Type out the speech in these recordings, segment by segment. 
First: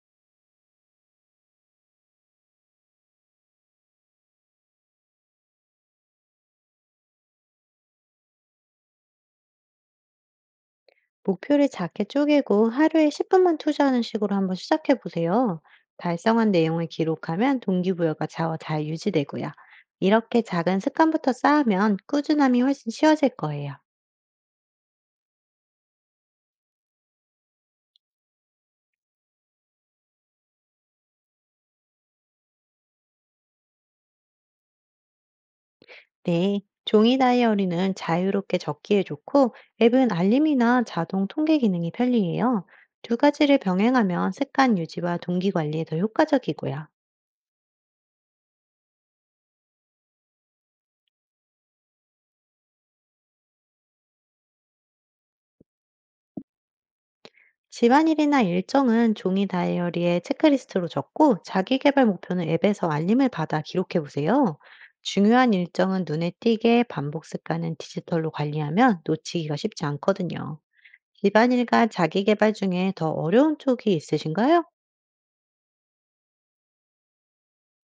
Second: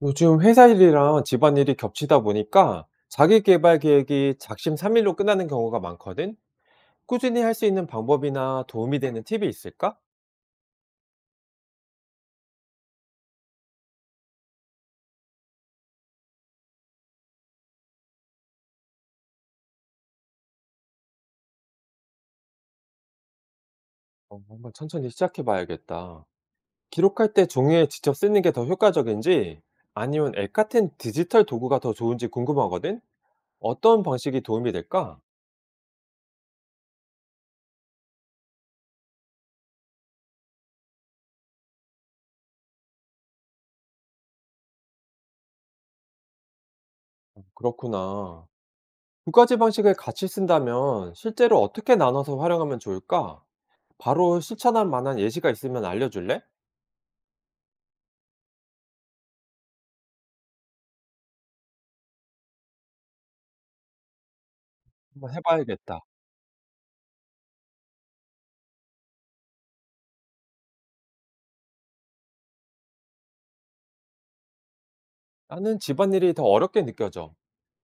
요즘 회사 일이랑 집안 일이 겹치다 보니까 자기 개발 계획이 작심삼일로 끝나는 경우가 많거든? 꾸준히 할 수 있는 방법이나 도움이 되는 팁이 있을까? 목표를 작게 쪼개고 하루에 10분 분만 투자하는 식으로 한번 시작해 보세요. 달성한 내용을 기록하면 동기부여가 좌우 잘 유지되고요. 이렇게 작은 습관부터 쌓으면 꾸준함이 훨씬 쉬워질 거예요. 한번 천천히 시작해 봐야겠다. 기록할 때 종이에 직접 쓰는 게 더 효과적인지 아니면 앱 같은 디지털 도구가 더 좋은지 궁금하거든? 어떤 방식이 도움이 될까? 네. 종이 다이어리는 자유롭게 적기에 좋고 앱은 알림이나 자동 통계 기능이 편리해요. 두 가지를 병행하면 습관 유지와 동기 관리에 더 효과적이고요. 그렇구나. 두 가지 방식을 같이 쓴다면 실제로 어떻게 나눠서 활용하면 좋을까? 바로 실천할 만한 예시가 있으면 알려줄래? 집안일이나 일정은 종이 다이어리에 체크리스트로 적고 자기 개발 목표는 앱에서 알림을 받아 기록해 보세요. 한번 중요한 해봐야겠다. 일정은 눈에 띄게 반복 습관은 디지털로 관리하면 놓치기가 쉽지 않거든요. 집안일과 자기 개발 중에 더 어려운 쪽이 있으신가요? 나는 집안일이 더 어렵게 느껴져.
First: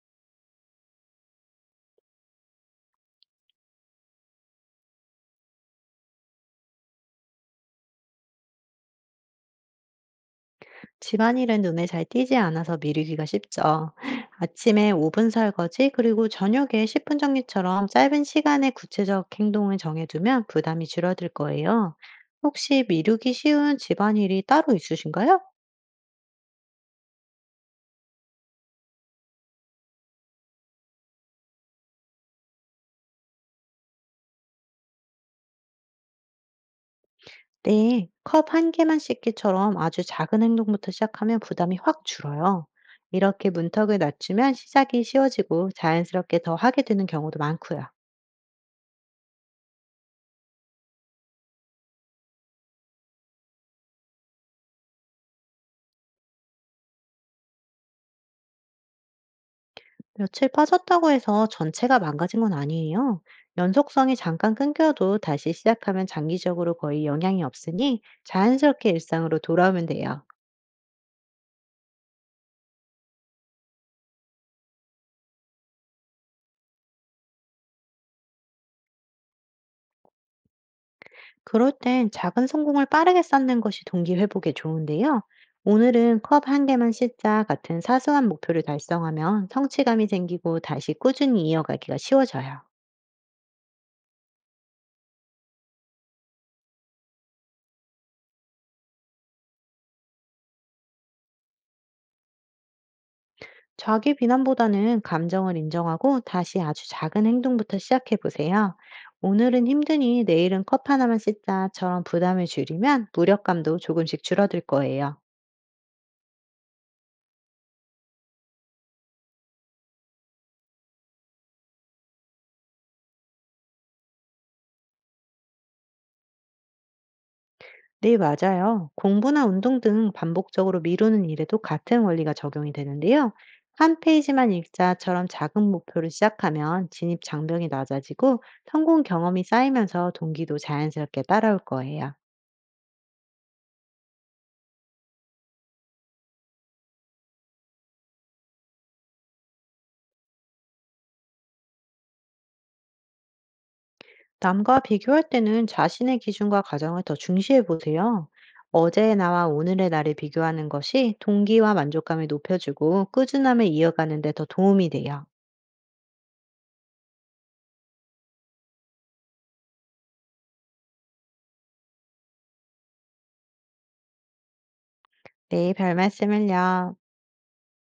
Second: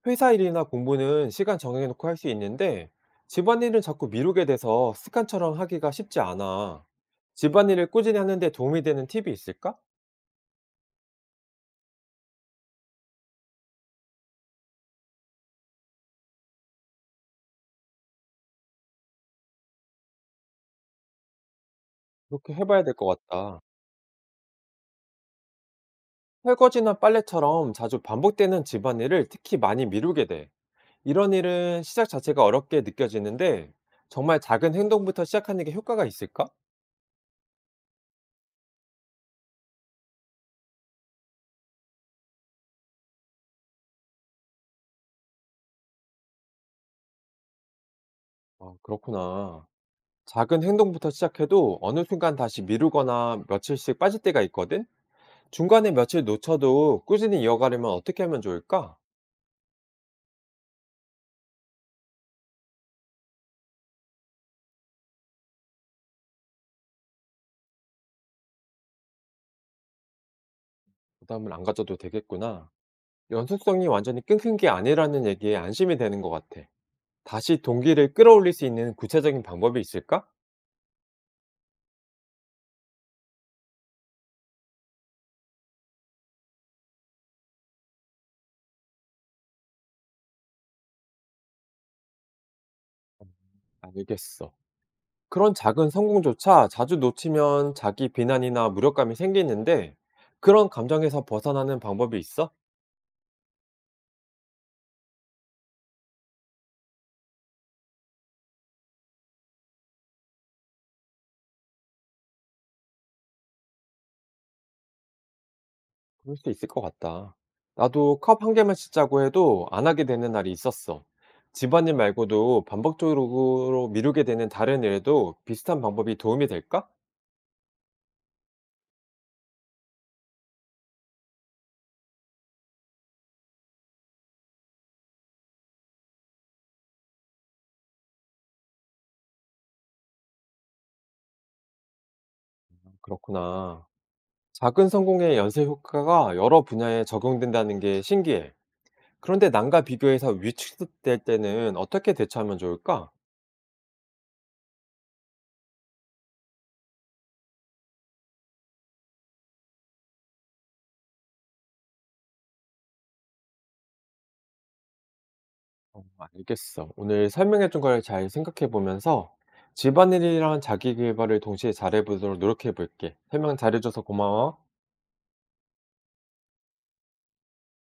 회사 일이나 공부는 시간 정해놓고 할 수 있는데, 집안일은 자꾸 미루게 돼서 습관처럼 하기가 쉽지 않아. 집안일을 꾸준히 하는데 도움이 되는 팁이 있을까? 집안일은 눈에 잘 띄지 않아서 미루기가 쉽죠. 아침에 5분 설거지, 그리고 저녁에 10분 정리처럼 짧은 시간에 구체적 행동을 정해두면 부담이 줄어들 거예요. 이렇게 해봐야 혹시 될 것 미루기 같다. 쉬운 집안일이 따로 있으신가요? 설거지나 빨래처럼 자주 반복되는 집안일을 특히 많이 미루게 돼. 이런 일은 시작 자체가 어렵게 느껴지는데, 정말 작은 행동부터 시작하는 게 효과가 있을까? 네, 컵 한 개만 씻기처럼 아주 작은 행동부터 시작하면 부담이 확 줄어요. 이렇게 문턱을 낮추면 시작이 쉬워지고 자연스럽게 더 하게 되는 경우도 많고요. 그렇구나. 작은 행동부터 시작해도 어느 순간 다시 미루거나 며칠씩 빠질 때가 있거든? 중간에 며칠 놓쳐도 꾸준히 이어가려면 어떻게 하면 좋을까? 며칠 빠졌다고 해서 전체가 망가진 건 아니에요. 연속성이 잠깐 끊겨도 다시 시작하면 장기적으로 거의 영향이 없으니 자연스럽게 일상으로 돌아오면 돼요. 부담을 안 가져도 되겠구나. 연속성이 완전히 끊긴 게 아니라는 얘기에 안심이 되는 것 같아. 다시 동기를 끌어올릴 수 있는 구체적인 방법이 있을까? 그럴 땐 작은 성공을 빠르게 쌓는 것이 동기 회복에 좋은데요. 오늘은 컵 한 개만 씻자 같은 사소한 목표를 달성하면 성취감이 생기고 다시 꾸준히 이어가기가 쉬워져요. 알겠어. 그런 작은 성공조차 자주 놓치면 자기 비난이나 무력감이 생기는데 그런 감정에서 벗어나는 방법이 있어? 자기 비난보다는 감정을 인정하고 다시 아주 작은 행동부터 시작해 보세요. 오늘은 힘드니 내일은 컵 하나만 씻자처럼 부담을 줄이면 무력감도 조금씩 줄어들 거예요. 그럴 수 있을 것 같다. 나도 컵 한 개만 씻자고 해도 안 하게 되는 날이 있었어. 집안일 말고도 반복적으로 미루게 되는 다른 일에도 비슷한 방법이 도움이 될까? 네, 맞아요. 공부나 운동 등 반복적으로 미루는 일에도 같은 원리가 적용이 되는데요. 한 페이지만 읽자처럼 작은 목표를 시작하면 진입 장벽이 낮아지고 성공 경험이 쌓이면서 동기도 자연스럽게 따라올 거예요. 그렇구나. 작은 성공의 연쇄 효과가 여러 분야에 적용된다는 게 신기해. 그런데 남과 비교해서 위축될 때는 어떻게 대처하면 좋을까? 남과 비교할 때는 자신의 기준과 가정을 더 중시해 보세요. 어제의 나와 오늘의 나를 비교하는 것이 동기와 만족감을 높여주고 꾸준함을 이어가는 데 더 도움이 돼요. 알겠어. 오늘 설명해준 걸 잘 생각해 보면서 집안일이랑 자기 계발을 동시에 잘해보도록 노력해 볼게. 설명 잘해줘서 고마워. 네, 별 말씀을요.